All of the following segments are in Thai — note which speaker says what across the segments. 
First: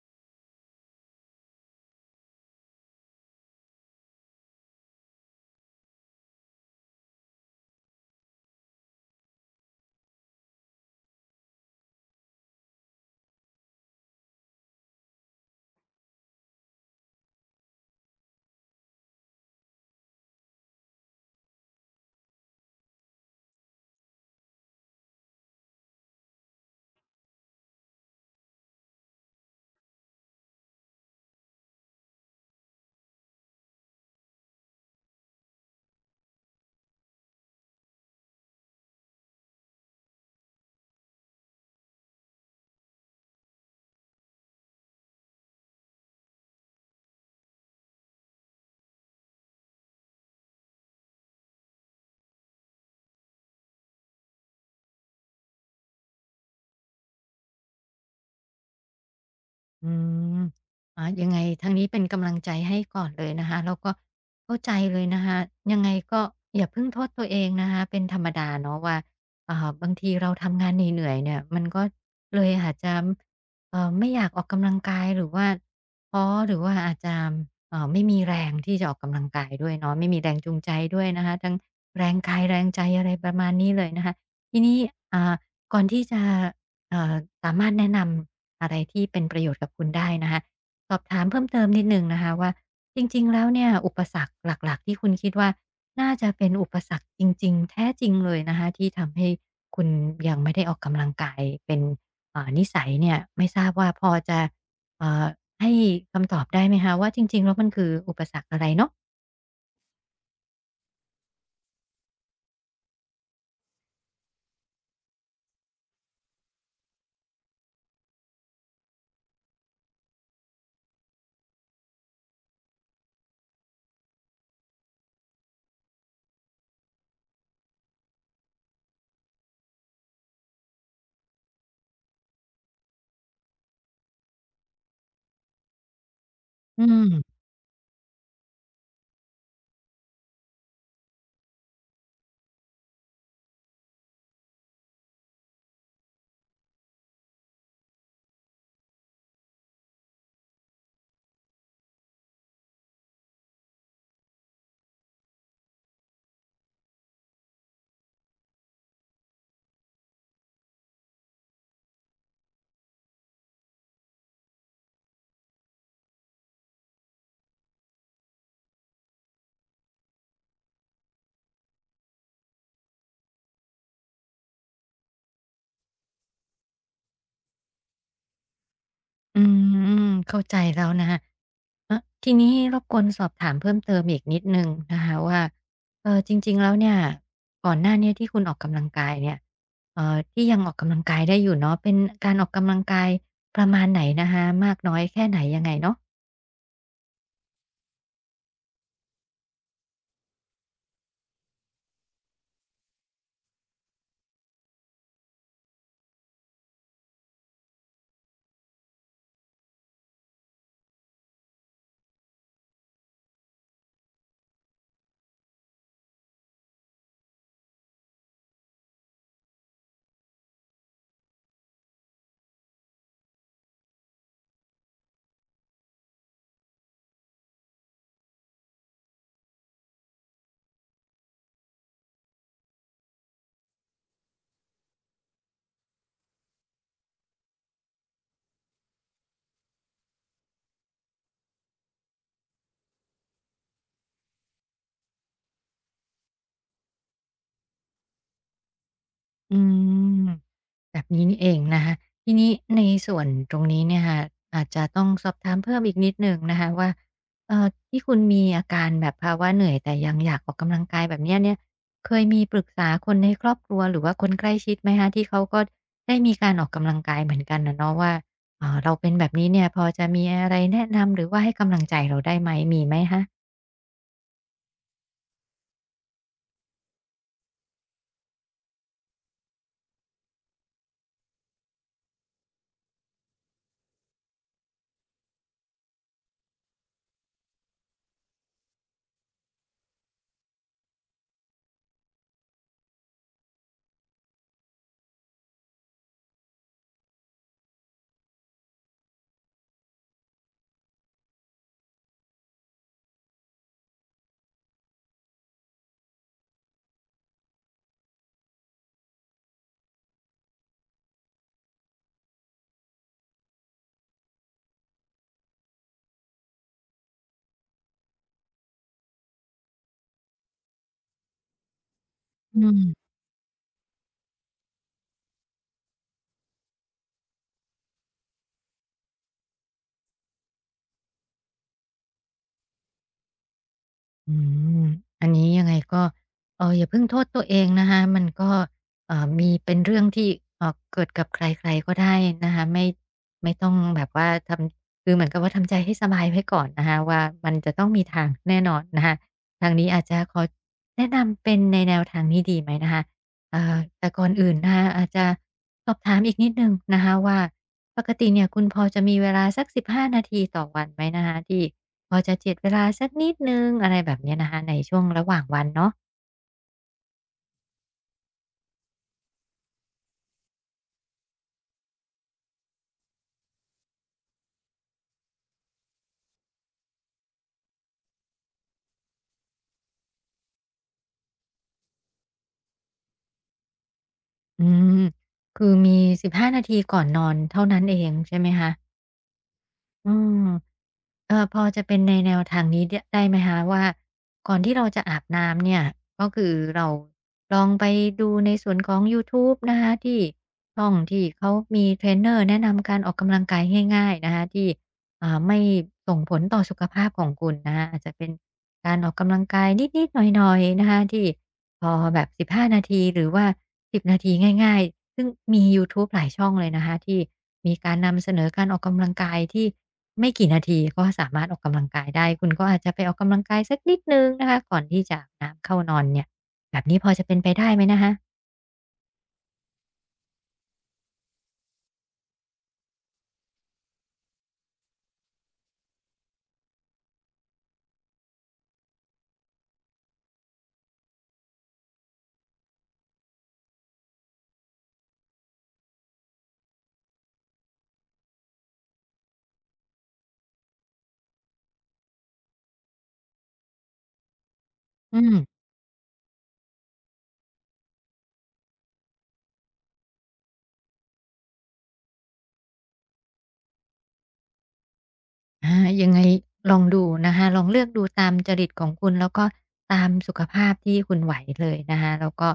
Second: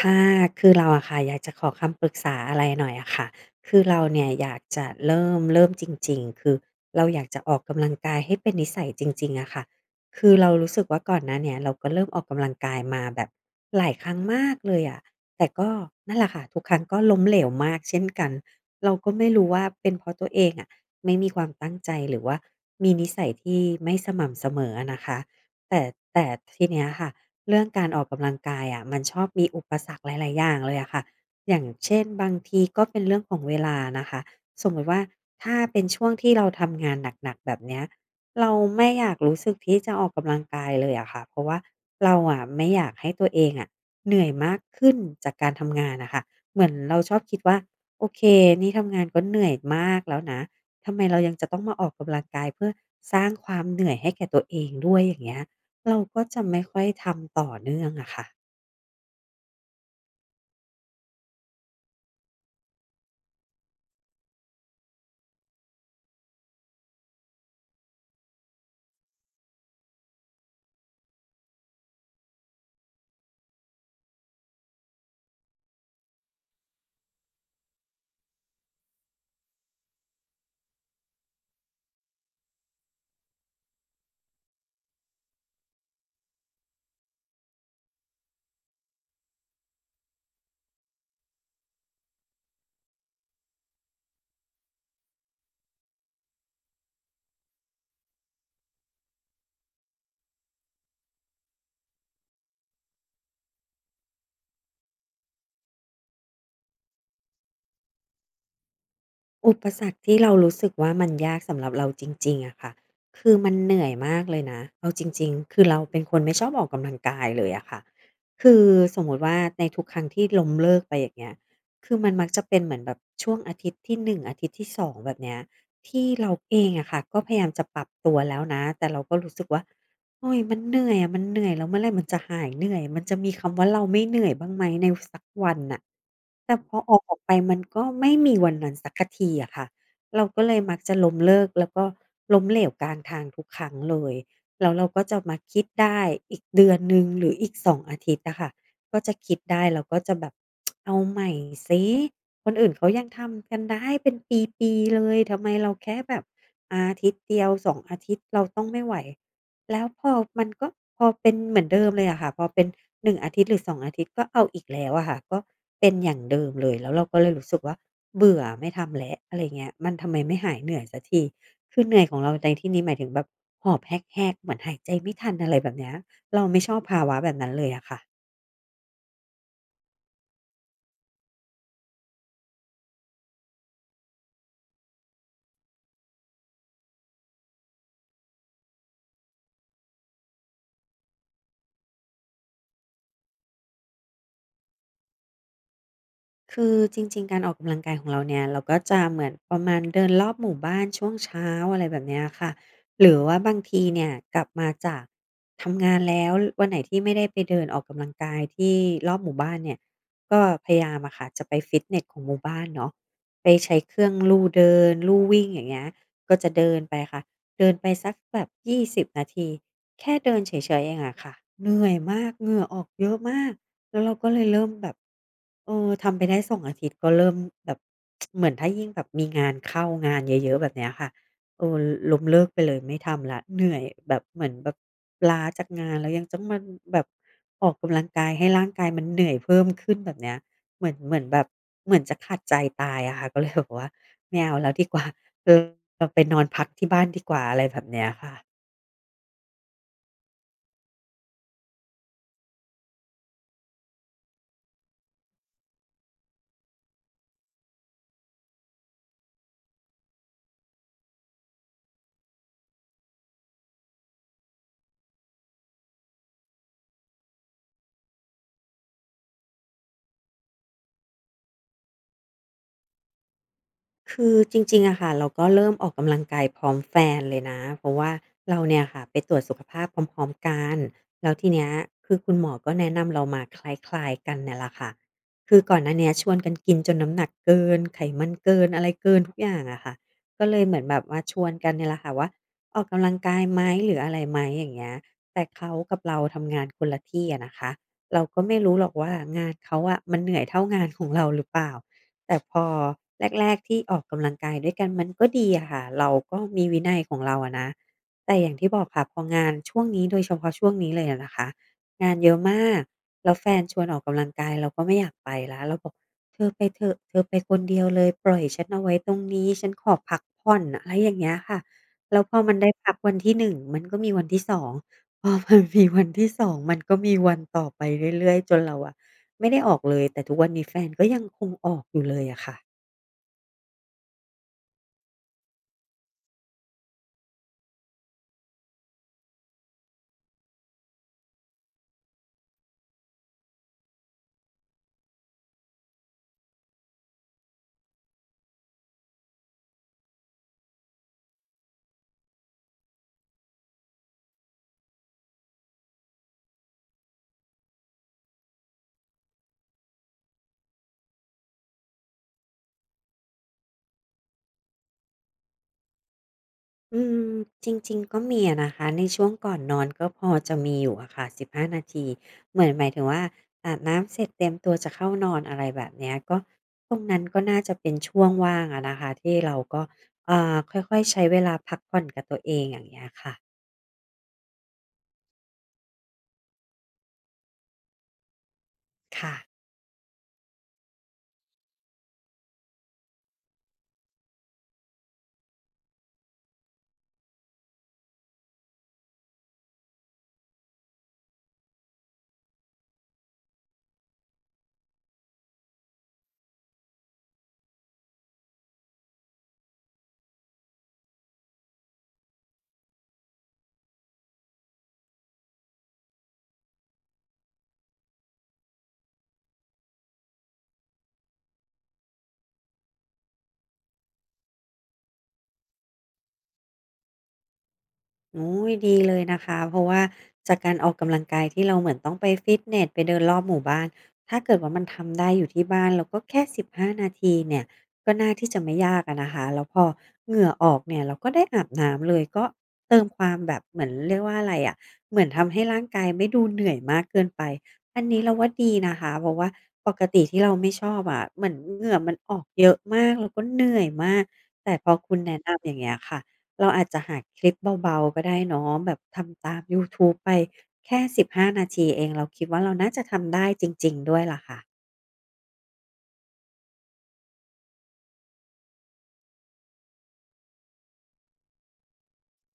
Speaker 1: ค่ะคือเราอะค่ะอยากจะขอคำปรึกษาอะไรหน่อยอะค่ะ คือเราเนี่ยอยากจะเริ่มจริงๆ คือเราอยากจะออกกำลังกายให้เป็นนิสัยจริงๆอะค่ะคือเรารู้สึกว่าก่อนหน้าเนี้ยเราก็เริ่มออกกำลังกายมาแบบหลายครั้งมากเลยอะ แต่ก็นั่นแหละค่ะ ทุกครั้งก็ล้มเหลวมากเช่นกัน เราก็ไม่รู้ว่าเป็นเพราะตัวเองอะ ไม่มีความตั้งใจหรือว่ามีนิสัยที่ไม่สม่ำเสมออะนะคะแต่แต่ทีเนี้ยค่ะ เรื่องการออกกำลังกายอะมันชอบมีอุปสรรคหลายๆอย่างเลยอะค่ะอย่างเช่นบางทีก็เป็นเรื่องของเวลานะคะสมมุติว่าถ้าเป็นช่วงที่เราทำงานหนักๆแบบเนี้ยเราไม่อยากรู้สึกที่จะออกกำลังกายเลยอะค่ะเพราะว่าเราอะไม่อยากให้ตัวเองอะเหนื่อยมากขึ้นจากการทำงานน่ะค่ะเหมือนเราชอบคิดว่าโอเคนี่ทำงานก็เหนื่อยมากแล้วนะทำไมเรายังจะต้องมาออกกำลังกายเพื่อสร้างความเหนื่อยให้แก่ตัวเองด้วยอย่างเงี้ย เราก็จะไม่ค่อยทำต่อเนื่องอะค่ะ
Speaker 2: อืมอายังไง ทางนี้ เป็นกำลังใจให้ก่อนเลยนะคะแล้วก็เข้าใจเลยนะคะยังไงก็อย่าเพิ่งโทษตัวเองนะคะเป็นธรรมดาเนาะว่าเอ่าบางทีเราทำงานเหนื่อยๆเนี่ยมันก็เลยอาจจะไม่อยากออกกำลังกายหรือว่าท้อหรือว่าอาจจะไม่มีแรงที่จะออกกำลังกายด้วยเนาะไม่มีแรงจูงใจด้วยนะคะทั้งแรงกายแรงใจอะไรประมาณนี้เลยนะคะทีนี้อ่าก่อนที่จะ เอ่อสามารถแนะนำอะไรที่เป็นประโยชน์กับคุณได้นะคะสอบถามเพิ่มเติมนิดหนึ่งนะคะว่าจริงๆแล้วเนี่ยอุปสรรคหลักๆที่คุณคิดว่าน่าจะเป็นอุปสรรคจริงๆแท้จริงเลยนะคะที่ทำให้คุณยังไม่ได้ออกกำลังกายเป็นนิสัยเนี่ยไม่ทราบว่าพอจะเอ่อให้คำตอบได้ไหมคะว่าจริงๆแล้วมันคืออุปสรรคอะไรเนาะ
Speaker 1: อุปสรรคที่เรารู้สึกว่ามันยากสำหรับเราจริงๆอะค่ะคือมันเหนื่อยมากเลยนะเอาจริงๆ คือเราเป็นคนไม่ชอบออกกำลังกายเลยอะค่ะคือสมมุติว่าในทุกครั้งที่ล้มเลิกไปอย่างเงี้ยคือมันมักจะเป็นเหมือนแบบช่วงอาทิตย์ที่หนึ่งอาทิตย์ที่สองแบบเนี้ยที่เราเองอะค่ะก็พยายามจะปรับตัวแล้วนะแต่เราก็รู้สึกว่า โอ้ยมันเหนื่อยอะมันเหนื่อยแล้วเมื่อไรมันจะหายเหนื่อยมันจะมีคำว่าเราไม่เหนื่อยบ้างไหมในสักวันน่ะแต่พอ
Speaker 2: อื
Speaker 1: ออกไป
Speaker 2: ม
Speaker 1: มันก็ไม่มีวันนั้นสักทีอะค่ะเราก็เลยมักจะล้มเลิกแล้วก็ล้มเหลวกลางทางทุกครั้งเลยแล้วเราก็จะมาคิดได้อีกเดือนหนึ่งหรืออีกสองอาทิตย์อะค่ะก็จะคิดได้แล้วก็จะแบบเอาใหม่สิคนอื่นเขายังทำกันได้เป็นปีๆเลยทำไมเราแค่แบบอาทิตย์เดียว2องอาทิตย์เราต้องไม่ไหว แล้วพอมันก็พอเป็นเหมือนเดิมเลยอะค่ะพอเป็น1อาทิตย์หรือ2องอาทิตย์ก็เอาอีกแล้วอะค่ะก็เป็นอย่างเดิมเลยแล้วเราก็เลยรู้สึกว่าเบื่อไม่ทำแล้วอะไรเงี้ยมันทำไมไม่หายเหนื่อยสักทีคือเหนื่อยของเราในที่นี้หมายถึงแบบหอบแฮกๆเหมือนหายใจไม่ทันอะไรแบบเนี้ยเราไม่ชอบภาวะแบบนั้นเลยอะค่ะ
Speaker 2: อืมเข้าใจแล้วนะคะเออทีนี้รบกวนสอบถามเพิ่มเติมอีกนิดหนึ่งนะคะว่าจริงๆแล้วเนี่ยก่อนหน้าเนี้ยที่คุณออกกำลังกายเนี่ยที่ยังออกกำลังกายได้อยู่เนาะเป็นการออกกำลังกายประมาณไหนนะคะมากน้อยแค่ไหนยังไงเนาะ
Speaker 1: คือจริงๆการออกกำลังกายของเราเนี่ยเราก็จะเหมือนประมาณเดินรอบหมู่บ้านช่วงเช้าอะไรแบบเนี้ยค่ะหรือว่าบางทีเนี่ยกลับมาจากทำงานแล้ววันไหนที่ไม่ได้ไปเดินออกกำลังกายที่รอบหมู่บ้านเนี่ยก็พยายามอะค่ะจะไปฟิตเนสของหมู่บ้านเนาะไปใช้เครื่องลู่เดินลู่วิ่งอย่างเงี้ยก็จะเดินไปค่ะเดินไปสักแบบ20 นาทีแค่เดินเฉยๆเองอะค่ะเหนื่อยมากเหงื่อออกเยอะมาก แล้วเราก็เลยเริ่มแบบเออทำไปได้2องอาทิตย์ก็เริ่มแบบ เหมือนถ้ายิ่งแบบมีงานเข้างานเยอะๆแบบเนี้ยค่ะโอ้ล้มเลิกไปเลยไม่ทำแล้วเหนื่อยแบบเหมือนแบบล้าจากงานแล้วยังต้องมาแบบออกกำลังกายให้ร่างกายมันเหนื่อยเพิ่มขึ้นแบบเนี้ยเหมือนแบบเหมือนจะขาดใจตายอะค่ะ ก็เลยบอกว่าไม่เอาแล้วดีกว่าเออเราไปนอนพักที่บ้านดีกว่าอะไรแบบเนี้ยค่ะ
Speaker 2: อืมแบบนี้นี่เองนะคะทีนี้ในส่วนตรงนี้เนี่ยค่ะอาจจะต้องสอบถามเพิ่มอีกนิดหนึ่งนะคะว่าที่คุณมีอาการแบบภาวะเหนื่อยแต่ยังอยากออกกำลังกายแบบเนี้ยเนี่ยเคยมีปรึกษาคนในครอบครัวหรือว่าคนใกล้ชิดไหมคะที่เขาก็ได้มีการออกกำลังกายเหมือนกันอะเนาะว่าอ่าเราเป็นแบบนี้เนี่ยพอจะมีอะไรแนะนำหรือว่าให้กำลังใจเราได้ไหมมีไหมคะ
Speaker 1: คือจริงๆ อะค่ะเราก็เริ่มออกกำลังกายพร้อมแฟนเลยนะเพราะว่าเราเนี่ยค่ะไปตรวจสุขภาพพร้อมๆกันแล้วทีเนี้ยคือคุณหมอก็แนะนำเรามาคล้ายๆกันเนี่ยแหละค่ะคือก่อนหน้าเนี้ยชวนกันกินจนน้ำหนักเกินไขมันเกินอะไรเกินทุกอย่างอะค่ะก็เลยเหมือนแบบว่าชวนกันเนี่ยแหละค่ะว่าออกกำลังกายไหมหรืออะไรไหมอย่างเงี้ยแต่เขากับเราทำงานคนละที่อะนะคะเราก็ไม่รู้หรอกว่างานเขาอะมันเหนื่อยเท่างานของเราหรือเปล่า แต่พอแรกๆที่ออกกำลังกายด้วยกันมันก็ดีอะค่ะเราก็มีวินัยของเราอะนะแต่อย่างที่บอกค่ะพองานช่วงนี้โดยเฉพาะช่วงนี้เลยอะนะคะงานเยอะมากแล้วแฟนชวนออกกำลังกายเราก็ไม่อยากไปแล้วเราบอกเธอไปเถอะเธอไปคนเดียวเลยปล่อยฉันเอาไว้ตรงนี้ฉันขอพักผ่อนอะไรอย่างเงี้ยค่ะแล้วพอมัน
Speaker 2: อื
Speaker 1: ได้พัก
Speaker 2: ม
Speaker 1: วันที่หนึ่งมันก็มีวันที่สองพอมันมีวันที่สองมันก็มีวันต่อไปเรื่อยๆจนเราอะ ไม่ได้ออกเลยแต่ทุกวันนี้แฟนก็ยังคงออกอยู่เลยอะค่ะ
Speaker 2: อืมอันนี้ยังไงก็เอออย่าเพิ่งโทษตัวเองนะคะมันก็มีเป็นเรื่องที่เออเกิดกับใครๆก็ได้นะคะไม่ต้องแบบว่าทำคือเหมือนกับว่าทำใจให้สบายไว้ก่อนนะคะว่ามันจะต้องมีทางแน่นอนนะคะทางนี้อาจจะขอแนะนำเป็นในแนวทางนี้ดีไหมนะคะแต่ก่อนอื่นนะคะอาจจะสอบถามอีกนิดหนึ่งนะคะว่าปกติเนี่ยคุณพอจะมีเวลาสัก15นาทีต่อวันไหมนะคะที่ พอจะจ็ดเวลาสักนิดหนึ่งอะไรแบบเนี้ยนะคะในช่วงระหว่างวันเนาะ
Speaker 1: อืมจริงๆก็มีอะนะคะในช่วงก่อนนอนก็พอจะมีอยู่อะค่ะ15นาทีเหมือนหมายถึงว่าอาบน้ำเสร็จเตรียมตัวจะเข้านอนอะไรแบบเนี้ยก็ตรงนั้นก็น่าจะเป็นช่วงว่างอะนะคะที่เราก็ค่อยๆใช้เวลาพักผ่อนกับตัวเองอย่างเงี้ยค่ะ
Speaker 2: อืมคือมี15นาทีก่อนนอนเท่านั้นเองใช่ไหมคะ
Speaker 1: ค่ะ
Speaker 2: อืมพอจะเป็นในแนวทางนี้ได้ไหมคะว่าก่อนที่เราจะอาบน้ำเนี่ยก็คือเราลองไปดูในส่วนของยูทูบนะคะที่ช่องที่เขามีเทรนเนอร์แนะนำการออกกำลังกายง่ายๆนะคะที่อ่าไม่ส่งผลต่อสุขภาพของคุณนะคะอาจจะเป็นการออกกำลังกายนิดๆหน่อยๆนะคะที่ พอแบบ15นาทีหรือว่า10นาทีง่ายๆซึ่งมียูทูบหลายช่องเลยนะคะที่มีการนำเสนอการออกกำลังกายที่ไม่กี่นาทีก็สามารถออกกำลังกายได้คุณก็อาจจะไปออกกำลังกายสักนิดหนึ่งนะคะก่อนที่จะอาบน้ำเข้านอนเนี่ยแบบนี้พอจะเป็นไปได้ไหมนะคะ
Speaker 1: โอ้ยดีเลยนะคะเพราะว่าจากการออกกำลังกายที่เราเหมือนต้องไปฟิตเนสไปเดินรอบหมู่บ้านถ้าเกิดว่ามันทำได้อยู่ที่บ้านเราก็แค่15นาทีเนี่ยก็น่าที่จะไม่ยากอะนะคะแล้วพอเหงื่อออกเนี่ยเราก็ได้อาบน้ำเลยก็เติมความแบบเหมือนเรียกว่าอะไรอะเหมือนทำให้ร่างกายไม่ดูเหนื่อยมากเกินไปอันนี้เราว่าดีนะคะเพราะว่าปกติที่เราไม่ชอบอะเหมือนเหงื่อมันออกเยอะมากแล้วก็เหนื่อยมากแต่พอคุ
Speaker 2: อื
Speaker 1: ณ
Speaker 2: ม
Speaker 1: แนะนำอย่างเงี้ยค่ะ เราอาจจะหาคลิปเบาๆก็ได้เนาะแบบทำตามยูทูบไปแค่15นาทีเองเราคิดว่าเราน่าจะทำได้จริงๆด้วยล่ะค่ะ
Speaker 2: อายังไงลองดูนะคะลองเลือกดูตามจริตของคุณแล้วก็ตามสุขภาพที่คุณไหวเลยนะคะแล้วก็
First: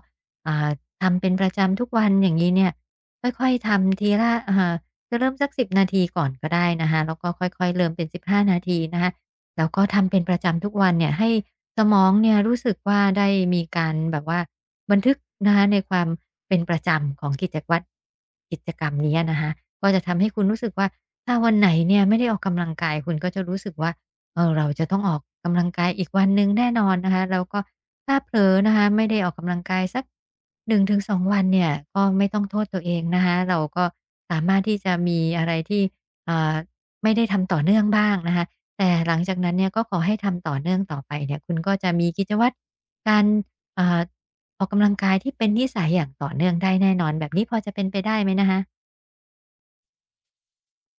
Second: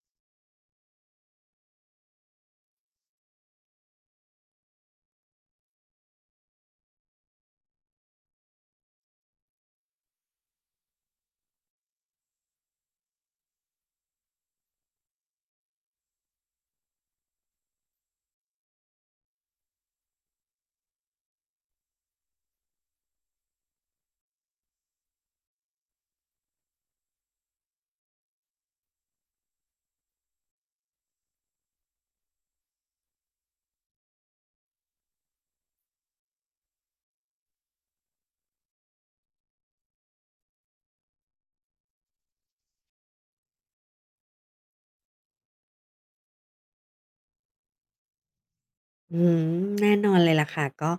Speaker 2: อ่าทำเป็นประจำทุกวันอย่างงี้เนี่ยค่อยๆทำทีละอ่าจะเริ่มสัก10นาทีก่อนก็ได้นะคะแล้วก็ค่อยๆเริ่มเป็น15นาทีนะคะแล้วก็ทำเป็นประจำทุกวันเนี่ยให้สมองเนี่ยรู้สึกว่าได้มีการแบบว่า บันทึกนะคะในความเป็นประจำของกิจวัตรกิจกรรมนี้นะคะก็จะทำให้คุณรู้สึกว่าถ้าวันไหนเนี่ยไม่ได้ออกกำลังกายคุณก็จะรู้สึกว่าเออเราจะต้องออกกำลังกายอีกวันหนึ่งแน่นอนนะคะแล้วก็ถ้าเผลอนะคะไม่ได้ออกกำลังกายสักึึงงถงสองวันเนี่ยก็ไม่ต้องโทษตัวเองนะคะเราก็สามารถที่จะมีอะไรที่อ่าไม่ได้ทำต่อเนื่องบ้างนะคะแต่หลังจากนั้นเนี่ยก็ขอให้ทำต่อเนื่องต่อไปเนี่ยคุณก็จะมีกิจวัตรการอ่า ออกกำลังกายที่เป็นนิสัยอย่างต่อเนื่องได้แน่นอนแบบนี้พอจะเป็นไปได้ไหมนะคะ
Speaker 1: อืมแน่นอนเลยล่ะค่ะก็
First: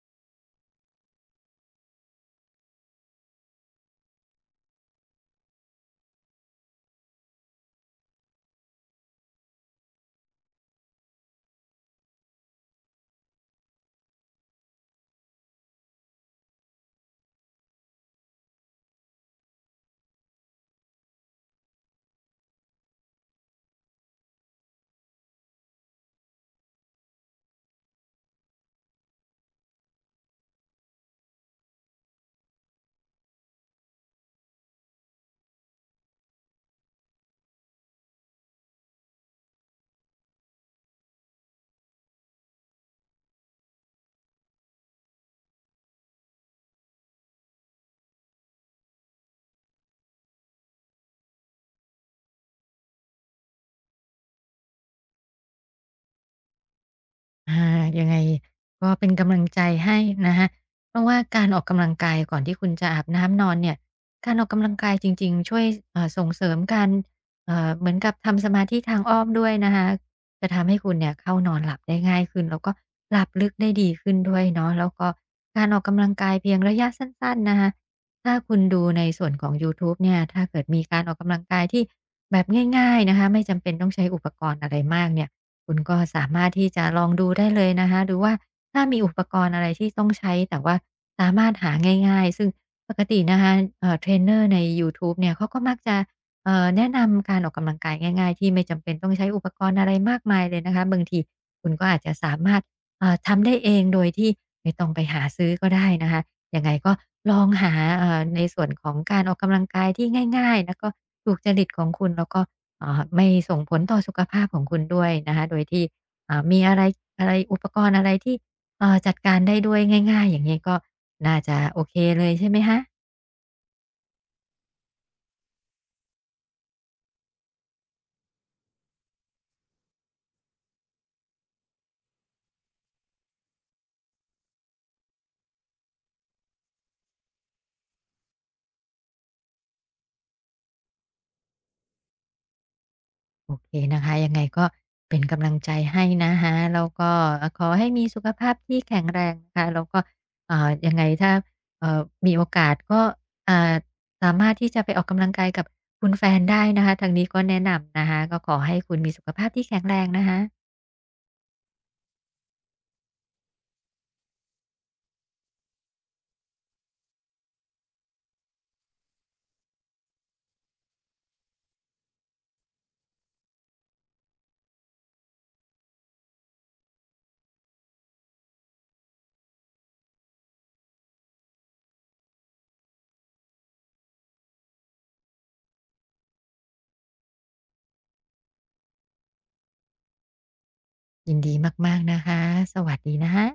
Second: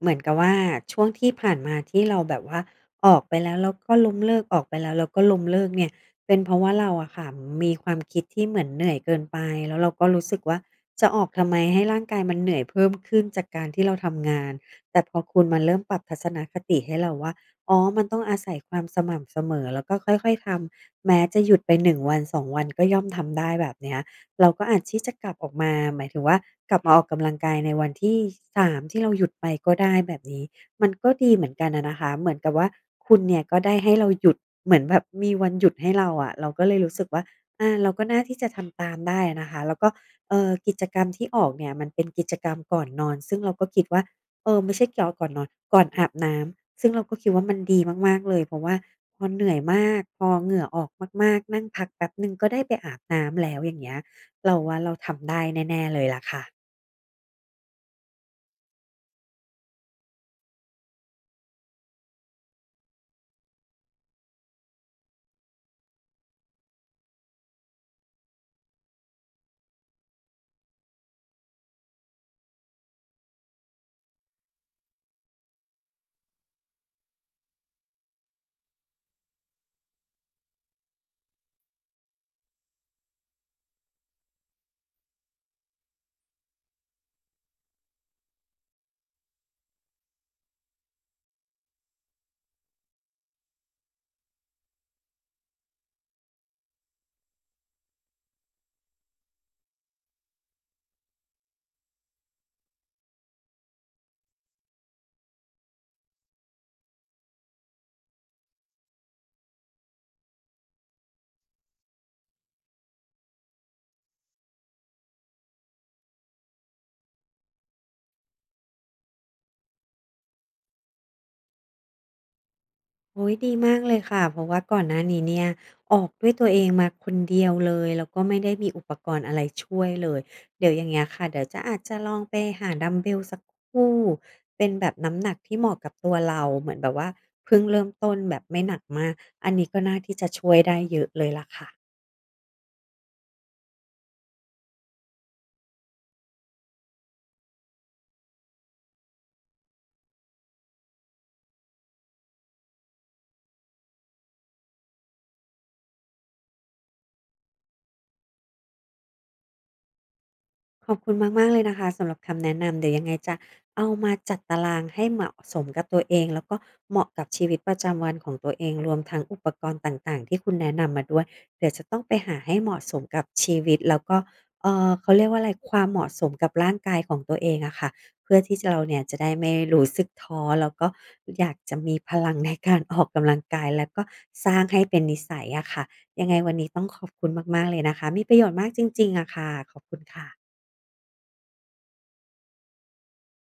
Speaker 1: เหมือนกับว่าช่วงที่ผ่านมาที่เราแบบว่าออกไปแล้วแล้วก็ล้มเลิกออกไปแล้วแล้วก็ล้มเลิกเนี่ยเป็นเพราะว่าเราอะค่ะมีความคิดที่เหมือนเหนื่อยเกินไปแล้วเราก็รู้สึกว่าจะออกทำไมให้ร่างกายมันเหนื่อยเพิ่มขึ้นจากการที่เราทำงานแต่พอคุณมาเริ่มปรับทัศนคติให้เราว่าอ๋อมันต้องอาศัยความสม่ำเสมอแล้วก็ค่อยๆทำแม้จะหยุดไป1วัน2วันก็ย่อมทำได้แบบเนี้ย เราก็อาจที่จะกลับออกมาหมายถึงว่ากลับมาออกกำลังกายในวันที่สามที่เราหยุดไปก็ได้แบบนี้มันก็ดีเหมือนกันอะนะคะเหมือนกับว่าคุณเนี่ยก็ได้ให้เราหยุดเหมือนแบบมีวันหยุดให้เราอะเราก็เลยรู้สึกว่าอาเราก็น่าที่จะทำตามได้อะนะคะแล้วก็กิจกรรมที่ออกเนี่ยมันเป็นกิจกรรมก่อนนอนซึ่งเราก็คิดว่าเออไม่ใช่เกี่ยวก่อนนอนก่อนอาบน้ำซึ่งเราก็คิดว่ามันดีมากๆเลยเพราะว่าพอเหนื่อยมากพอเหงื่อออกมากๆนั่งพักแป๊บหนึ่งก็ได้ไปอาบน้ำแล้วอย่างเงี้ย เราว่าเราทำได้แน่ๆเลยล่ะค่ะ
Speaker 2: อายังไงก็เป็นกำลังใจให้นะครัเพราะว่าการออกกำลังกายก่อนที่คุณจะอาบน้ำนอนเนี่ยการออกกำลังกายจริงๆช่วยส่งเสริมการเหมือนกับทำสมาธิทางอ้อมด้วยนะคะจะทำให้คุณเนี่ยเข้านอนหลับได้ง่ายขึ้นแล้วก็หลับลึกได้ดีขึ้นด้วยเนาะแล้วก็การออกกำลังกายเพียงระยะสั้นๆนะคะบถ้าคุณดูในส่วนของยูทูบเนี่ยถ้าเกิดมีการออกกำลังกายที่แบบง่ายๆนะคะไม่จำเป็นต้องใช้อุปกรณ์อะไรมากเนี่ย คุณก็สามารถที่จะลองดูได้เลยนะคะดูว่าถ้ามีอุปกรณ์อะไรที่ต้องใช้แต่ว่าสามารถหาง่ายๆซึ่งปกตินะคะเทรนเนอร์ในยูทูบเนี่ยเขาก็มักจะแนะนำการออกกำลังกายง่ายๆที่ไม่จำเป็นต้องใช้อุปกรณ์อะไรมากมายเลยนะคะบางทีคุณก็อาจจะสามารถทำได้เองโดยที่ไม่ต้องไปหาซื้อก็ได้นะคะยังไงก็ลองหาในส่วนของการออกกำลังกายที่ง่ายๆแล้วก็ถูกจริตของคุณแล้วก็ ไม่ส่งผลต่อสุขภาพของคุณด้วยนะคะโดยที่มีอะไรอะไรอุปกรณ์อะไรที่จัดการได้ด้วยง่ายๆอย่างนี้ก็น่าจะโอเคเลยใช่ไหมคะ
Speaker 1: โอ้ยดีมากเลยค่ะเพราะว่าก่อนหน้านี้เนี่ยออกด้วยตัวเองมาคนเดียวเลยแล้วก็ไม่ได้มีอุปกรณ์อะไรช่วยเลยเดี๋ยวอย่างเงี้ยค่ะเดี๋ยวจะอาจจะลองไปหาดัมเบลสักคู่เป็นแบบน้ำหนักที่เหมาะกับตัวเราเหมือนแบบว่าเพิ่งเริ่มต้นแบบไม่หนักมากอันนี้ก็น่าที่จะช่วยได้เยอะเลยล่ะค่ะ
Speaker 2: โอเคนะคะยังไงก็เป็นกำลังใจให้นะฮะแล้วก็ขอให้มีสุขภาพที่แข็งแรงนะคะแล้วก็เอ่ายังไงถ้าเอ่อมีโอกาสก็อ่าสามารถที่จะไปออกกำลังกายกับคุณแฟนได้นะคะทางนี้ก็แนะนำนะคะก็ขอให้คุณมีสุขภาพที่แข็งแรงนะคะ
Speaker 1: ขอบคุณมากๆเลยนะคะสำหรับคำแนะนำเดี๋ยวยังไงจะเอามาจัดตารางให้เหมาะสมกับตัวเองแล้วก็เหมาะกับชีวิตประจำวันของตัวเองรวมทั้งอุปกรณ์ต่างๆที่คุณแนะนำมาด้วยเดี๋ยวจะต้องไปหาให้เหมาะสมกับชีวิตแล้วก็เขาเรียกว่าอะไรความเหมาะสมกับร่างกายของตัวเองอะค่ะเพื่อที่จะเราเนี่ยจะได้ไม่รู้สึกท้อแล้วก็อยากจะมีพลังในการออกกำลังกายแล้วก็สร้างให้เป็นนิสัยอะค่ะยังไงวันนี้ต้องขอบคุณมากๆเลยนะคะมีประโยชน์มากจริงๆอะค่ะขอบคุณค่ะ
Speaker 2: ยินดีมากๆนะคะ สวัสดีนะคะ